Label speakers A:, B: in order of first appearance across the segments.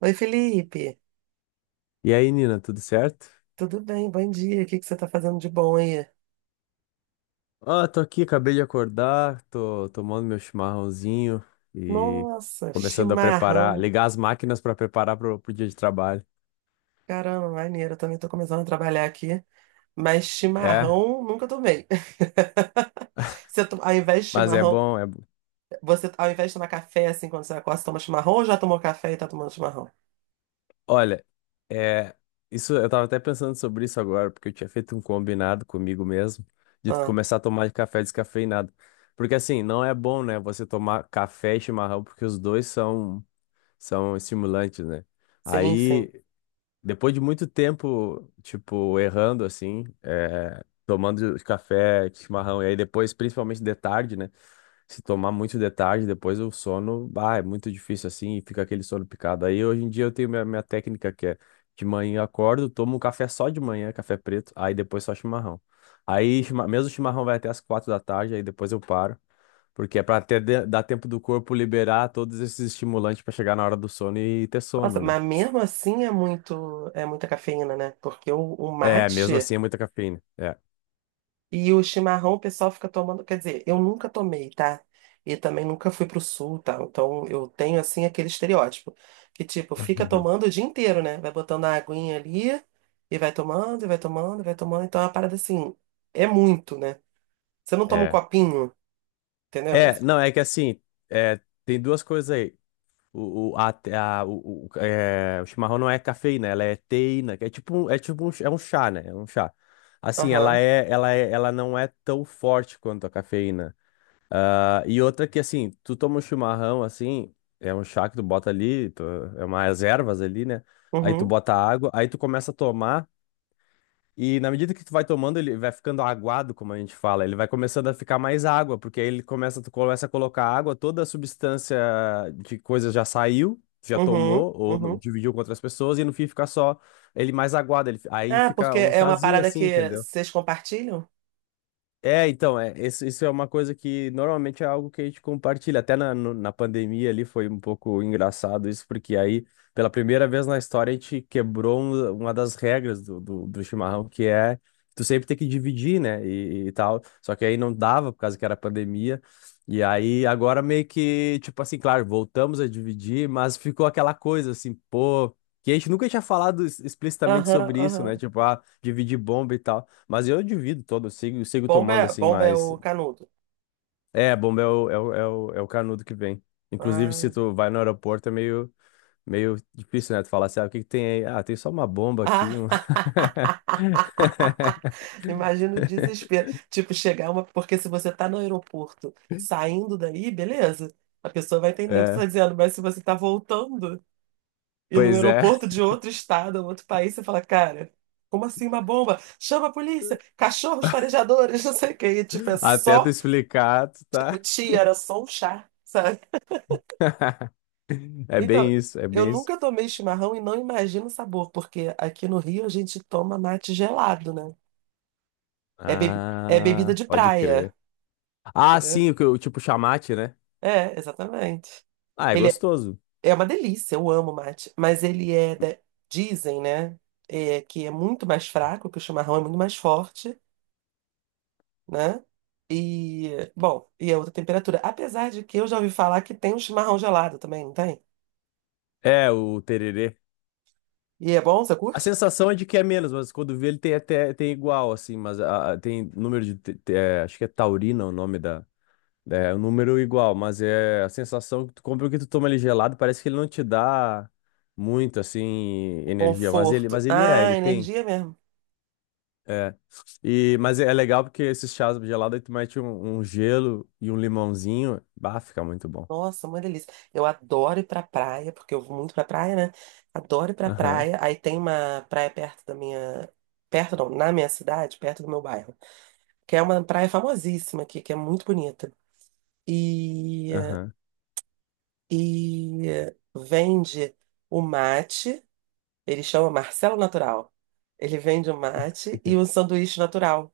A: Oi, Felipe.
B: E aí, Nina, tudo certo?
A: Tudo bem? Bom dia. O que que você tá fazendo de bom aí?
B: Ah, tô aqui, acabei de acordar, tô tomando meu chimarrãozinho e
A: Nossa,
B: começando a preparar,
A: chimarrão.
B: ligar as máquinas para preparar pro dia de trabalho.
A: Caramba, maneiro. Eu também tô começando a trabalhar aqui, mas
B: É,
A: chimarrão nunca tomei. Você, ao invés de
B: mas é
A: chimarrão,
B: bom, é, bom.
A: você ao invés de tomar café assim quando você acorda, você toma chimarrão ou já tomou café e tá tomando chimarrão?
B: Olha, é, isso eu tava até pensando sobre isso agora, porque eu tinha feito um combinado comigo mesmo de
A: Ah,
B: começar a tomar café descafeinado. Porque assim, não é bom, né, você tomar café e chimarrão, porque os dois são estimulantes, né?
A: sim, sim.
B: Aí, depois de muito tempo, tipo, errando assim, tomando café, chimarrão, e aí depois, principalmente de tarde, né? Se tomar muito de tarde, depois o sono, bah, é muito difícil assim, e fica aquele sono picado. Aí hoje em dia eu tenho minha técnica que é de manhã eu acordo, tomo um café só de manhã, café preto, aí depois só chimarrão. Aí mesmo o chimarrão vai até as 4 da tarde, aí depois eu paro, porque é pra ter, dar tempo do corpo liberar todos esses estimulantes pra chegar na hora do sono e ter
A: Nossa,
B: sono, né?
A: mas mesmo assim é muito, é muita cafeína, né? Porque o
B: É, mesmo
A: mate.
B: assim é muita cafeína. É,
A: E o chimarrão o pessoal fica tomando, quer dizer, eu nunca tomei, tá? E também nunca fui pro sul, tá? Então eu tenho assim aquele estereótipo que tipo, fica tomando o dia inteiro, né? Vai botando a aguinha ali e vai tomando, e vai tomando, e vai tomando. Então é uma parada assim, é muito, né? Você não toma um
B: é.
A: copinho, entendeu?
B: É, não, é que assim, tem duas coisas aí. O, a- o, é, o chimarrão não é cafeína, ela é teína, que é tipo, é tipo um, é um chá, né? É um chá. Assim,
A: Aham.
B: ela não é tão forte quanto a cafeína. Ah, e outra que, assim, tu toma um chimarrão, assim, é um chá que tu bota ali, tu, é umas ervas ali, né? Aí tu
A: Uhum.
B: bota água, aí tu começa a tomar. E na medida que tu vai tomando, ele vai ficando aguado, como a gente fala, ele vai começando a ficar mais água, porque aí ele começa, tu começa a colocar água, toda a substância de coisa já saiu, já
A: Uhum.
B: tomou, ou
A: Uhum.
B: dividiu com outras pessoas, e no fim fica só ele mais aguado, ele, aí
A: Ah,
B: fica
A: porque
B: um
A: é uma
B: chazinho
A: parada
B: assim,
A: que
B: entendeu?
A: vocês compartilham?
B: É, então, é, isso é uma coisa que normalmente é algo que a gente compartilha. Até na, na pandemia ali foi um pouco engraçado isso, porque aí, pela primeira vez na história, a gente quebrou uma das regras do chimarrão, que é tu sempre tem que dividir, né? E tal. Só que aí não dava, por causa que era pandemia. E aí, agora meio que, tipo assim, claro, voltamos a dividir, mas ficou aquela coisa assim, pô, que a gente nunca tinha falado explicitamente
A: Aham,
B: sobre isso, né?
A: aham.
B: Tipo, ah, dividir bomba e tal. Mas eu divido todo, eu sigo tomando assim,
A: Bomba é
B: mas.
A: o canudo.
B: É, a bomba é o, canudo que vem. Inclusive, se
A: Ah.
B: tu vai no aeroporto, é meio difícil, né? Tu falar assim, ah, o que que tem aí? Ah, tem só uma bomba aqui.
A: Imagina o desespero. Tipo, chegar uma. Porque se você tá no aeroporto saindo daí, beleza. A pessoa vai entender o que você tá
B: É,
A: dizendo. Mas se você tá voltando e no
B: pois é.
A: aeroporto de outro estado, um outro país, você fala, cara, como assim uma bomba? Chama a polícia, cachorros farejadores, não sei o quê. E, tipo, é
B: Até tu
A: só.
B: explicar, tu
A: O
B: tá.
A: tia era só um chá, sabe?
B: É
A: Então,
B: bem isso, é
A: eu
B: bem isso.
A: nunca tomei chimarrão e não imagino o sabor, porque aqui no Rio a gente toma mate gelado, né? É, é bebida
B: Ah,
A: de
B: pode
A: praia,
B: crer. Ah,
A: entendeu?
B: sim, tipo chamate, né?
A: É, exatamente.
B: Ah, é
A: Ele é,
B: gostoso.
A: é uma delícia, eu amo mate, mas ele é, dizem, né, é, que é muito mais fraco, que o chimarrão é muito mais forte, né? E, bom, e é outra temperatura. Apesar de que eu já ouvi falar que tem um chimarrão gelado também, não tem?
B: É, o tererê.
A: E é bom, você
B: A
A: curte?
B: sensação é de que é menos, mas quando vê ele tem até tem igual, assim, mas tem número de. Acho que é taurina o nome da. É, o número igual, mas é a sensação que tu compra o que tu toma ele gelado, parece que ele não te dá muito, assim,
A: O
B: energia. Mas ele,
A: conforto.
B: mas ele é,
A: Ah,
B: ele tem.
A: energia mesmo.
B: É. E, mas é legal porque esses chás gelados aí tu mete um gelo e um limãozinho. Bah, fica muito bom.
A: Nossa, uma delícia. Eu adoro ir pra praia, porque eu vou muito pra praia, né? Adoro ir pra
B: Aham,
A: praia. Aí tem uma praia perto da minha. Perto não, na minha cidade, perto do meu bairro que é uma praia famosíssima aqui, que é muito bonita. E,
B: aham,
A: e vende o mate, ele chama Marcelo Natural. Ele vende o mate e o sanduíche natural.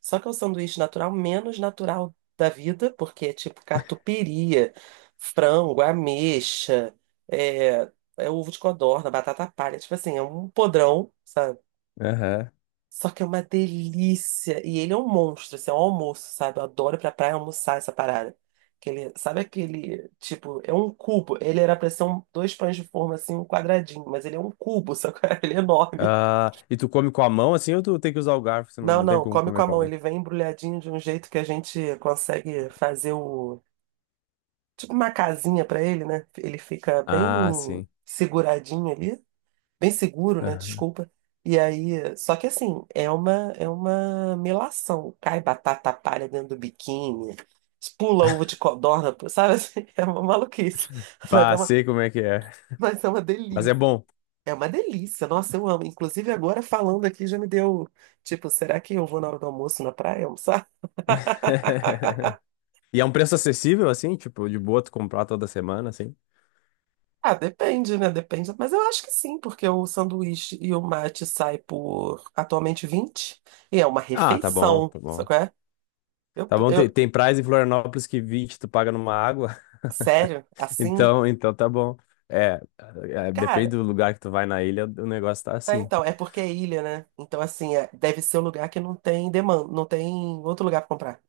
A: Só que é o sanduíche natural menos natural da vida, porque é tipo catupiry, frango, ameixa, é, é ovo de codorna, batata palha, tipo assim, é um podrão, sabe?
B: aham.
A: Só que é uma delícia. E ele é um monstro, assim, é um almoço, sabe? Eu adoro ir pra praia almoçar essa parada. Que ele, sabe aquele, tipo, é um cubo. Ele era pra ser um, dois pães de forma, assim, um quadradinho, mas ele é um cubo, só que ele é enorme.
B: Ah, e tu come com a mão assim ou tu tem que usar o garfo, senão
A: Não,
B: não tem
A: não,
B: como
A: come com
B: comer
A: a
B: com a
A: mão.
B: mão?
A: Ele vem embrulhadinho de um jeito que a gente consegue fazer o, tipo, uma casinha pra ele, né? Ele fica bem
B: Ah, sim.
A: seguradinho ali. Bem seguro, né?
B: Aham.
A: Desculpa. E aí, só que assim, é uma melação. Cai batata palha dentro do biquíni, pula ovo de codorna, sabe assim? É uma maluquice, mas é
B: Bah,
A: uma,
B: sei como é que é.
A: mas é uma
B: Mas é
A: delícia.
B: bom.
A: É uma delícia, nossa, eu amo. Inclusive, agora falando aqui já me deu, tipo, será que eu vou na hora do almoço na praia almoçar?
B: E é um preço acessível, assim, tipo, de boa tu comprar toda semana, assim.
A: Ah, depende, né? Depende. Mas eu acho que sim, porque o sanduíche e o mate sai por atualmente 20 e é uma
B: Ah, tá bom,
A: refeição,
B: tá
A: sabe
B: bom.
A: qual é? Eu,
B: Tá bom, tem,
A: eu,
B: tem praias em Florianópolis que 20 tu paga numa água,
A: Sério? Assim?
B: então tá bom. É, é, depende
A: Cara,
B: do lugar que tu vai na ilha, o negócio tá
A: ah,
B: assim.
A: então, é porque é ilha, né? Então, assim, é- deve ser um lugar que não tem demanda, não tem outro lugar pra comprar.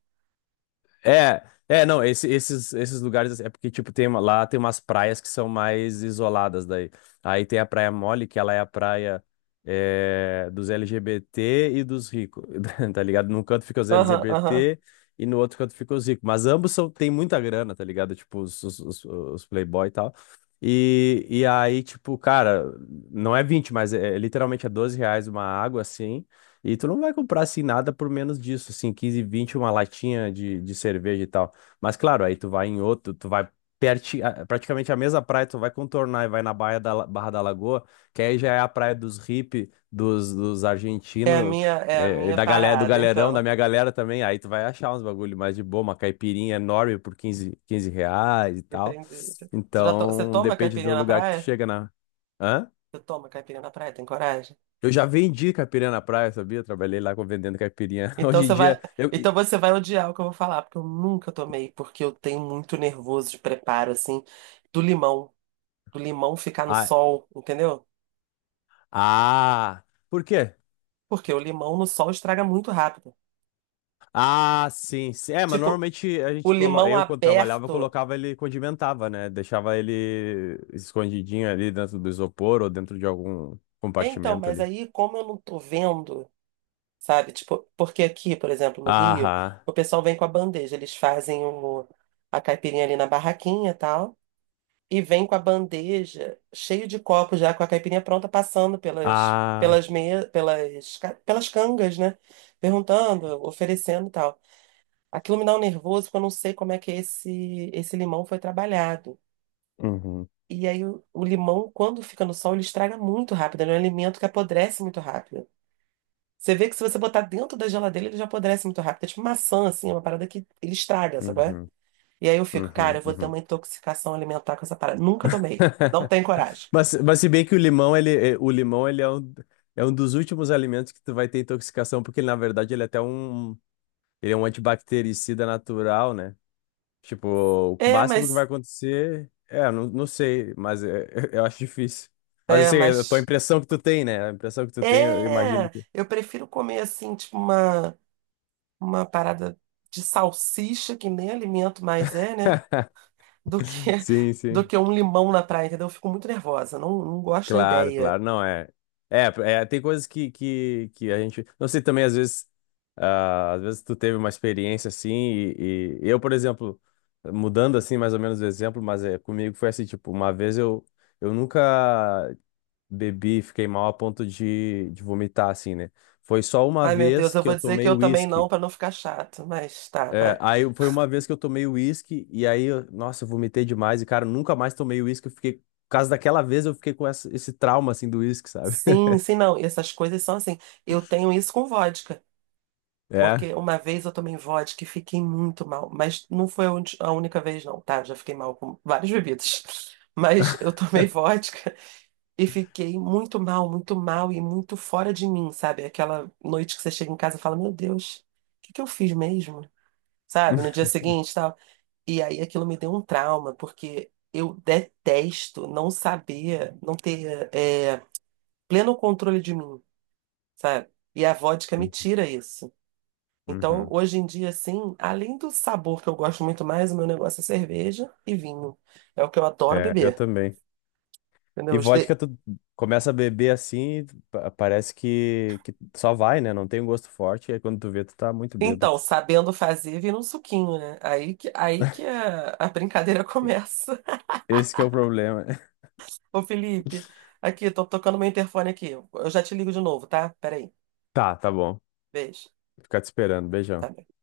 B: É, é, não, esses lugares assim, é porque, tipo, tem, lá tem umas praias que são mais isoladas daí. Aí tem a Praia Mole, que ela é a praia dos LGBT e dos ricos, tá ligado? Num canto fica os
A: Aham, aham.
B: LGBT e no outro canto fica os ricos. Mas ambos são, tem muita grana, tá ligado? Tipo, os playboy e tal. E aí, tipo, cara, não é 20 mas é literalmente é R$ 12 uma água, assim. E tu não vai comprar assim nada por menos disso, assim, 15, 20 uma latinha de cerveja e tal. Mas claro, aí tu vai em outro, tu vai praticamente a mesma praia, tu vai contornar e vai na Baía da, Barra da Lagoa, que aí já é a praia dos hippie, dos argentinos,
A: É a minha
B: da galera, do
A: parada,
B: galerão,
A: então.
B: da minha galera também. Aí tu vai achar uns bagulho mais de boa, uma caipirinha enorme por quinze reais e tal.
A: Entendi. Você já você
B: Então,
A: toma
B: depende do
A: caipirinha na
B: lugar que tu
A: praia?
B: chega na. Hã?
A: Você toma caipirinha na praia? Tem coragem?
B: Eu já vendi caipirinha na praia, sabia? Trabalhei lá vendendo caipirinha.
A: Então
B: Hoje em
A: você vai,
B: dia, eu...
A: então você vai odiar o que eu vou falar, porque eu nunca tomei, porque eu tenho muito nervoso de preparo, assim, do limão, do limão ficar no
B: Ah,
A: sol, entendeu?
B: ah, por quê?
A: Porque o limão no sol estraga muito rápido.
B: Ah, sim, sim. É, mas
A: Tipo,
B: normalmente a
A: o
B: gente colo...
A: limão
B: eu, quando trabalhava, eu
A: aberto.
B: colocava ele, condimentava, né? Deixava ele escondidinho ali dentro do isopor ou dentro de algum
A: É, então,
B: compartimento
A: mas
B: ali.
A: aí, como eu não tô vendo, sabe? Tipo, porque aqui, por exemplo, no Rio,
B: Aham.
A: o pessoal vem com a bandeja, eles fazem o, a caipirinha ali na barraquinha e tal, e vem com a bandeja cheio de copos já com a caipirinha pronta, passando pelas
B: Ah.
A: pelas me, pelas ca- pelas cangas, né? Perguntando, oferecendo e tal. Aquilo me dá um nervoso, porque eu não sei como é que esse limão foi trabalhado.
B: Uhum,
A: E aí o limão, quando fica no sol, ele estraga muito rápido. Ele é um alimento que apodrece muito rápido. Você vê que se você botar dentro da geladeira, ele já apodrece muito rápido. É tipo maçã, assim, uma parada que ele estraga, sabe qual é?
B: uhum,
A: E aí eu fico, cara,
B: uhum,
A: eu vou ter
B: uhum.
A: uma intoxicação alimentar com essa parada. Nunca tomei. Não tenho coragem.
B: Mas se bem que o limão, ele, o limão, ele é um dos últimos alimentos que tu vai ter intoxicação, porque na verdade ele é até um, ele é um antibactericida natural, né? Tipo, o
A: É,
B: máximo que vai
A: mas.
B: acontecer. É, eu não sei, mas eu acho difícil. Mas
A: É,
B: assim, a tua
A: mas.
B: impressão que tu tem, né? A impressão que tu tem, eu imagino
A: É!
B: que.
A: Eu prefiro comer, assim, tipo uma parada de salsicha, que nem alimento mais é, né? Do que,
B: Sim,
A: do
B: sim.
A: que um limão na praia, entendeu? Eu fico muito nervosa. Não, não gosto da
B: Claro,
A: ideia.
B: claro. Não, é. É, é, tem coisas que, que a gente. Não sei também, às vezes. Ah, às vezes tu teve uma experiência assim, e eu, por exemplo, mudando assim mais ou menos o exemplo, mas é, comigo foi assim, tipo, uma vez eu, nunca bebi, fiquei mal a ponto de vomitar, assim, né? Foi só uma
A: Ai, meu Deus,
B: vez
A: eu
B: que eu
A: vou dizer que
B: tomei
A: eu também não,
B: uísque.
A: para não ficar chato, mas tá,
B: É,
A: vai.
B: aí foi uma vez que eu tomei uísque e aí, nossa, eu vomitei demais e, cara, eu nunca mais tomei uísque. Eu fiquei, por causa daquela vez, eu fiquei com esse trauma, assim, do uísque, sabe?
A: Sim, sim, não. Essas coisas são assim. Eu tenho isso com vodka,
B: É.
A: porque uma vez eu tomei vodka e fiquei muito mal, mas não foi a única vez, não, tá? Já fiquei mal com várias bebidas, mas eu tomei vodka e fiquei muito mal e muito fora de mim, sabe? Aquela noite que você chega em casa e fala: Meu Deus, o que que eu fiz mesmo? Sabe? No dia seguinte, tal. E aí aquilo me deu um trauma, porque eu detesto não saber, não ter é, pleno controle de mim, sabe? E a vodka me
B: Uhum.
A: tira isso. Então,
B: Uhum.
A: hoje em dia, assim, além do sabor que eu gosto muito mais, o meu negócio é cerveja e vinho. É o que eu adoro
B: É, eu
A: beber,
B: também.
A: entendeu?
B: E vodka, tu começa a beber assim, parece que só vai, né? Não tem um gosto forte. E aí quando tu vê, tu tá muito bêbado.
A: Então, sabendo fazer, vira um suquinho, né? Aí que a brincadeira começa.
B: Esse que é o problema.
A: Ô, Felipe, aqui, tô tocando meu interfone aqui. Eu já te ligo de novo, tá? Peraí.
B: Tá, tá bom.
A: Beijo.
B: Ficar te esperando. Beijão.
A: Tá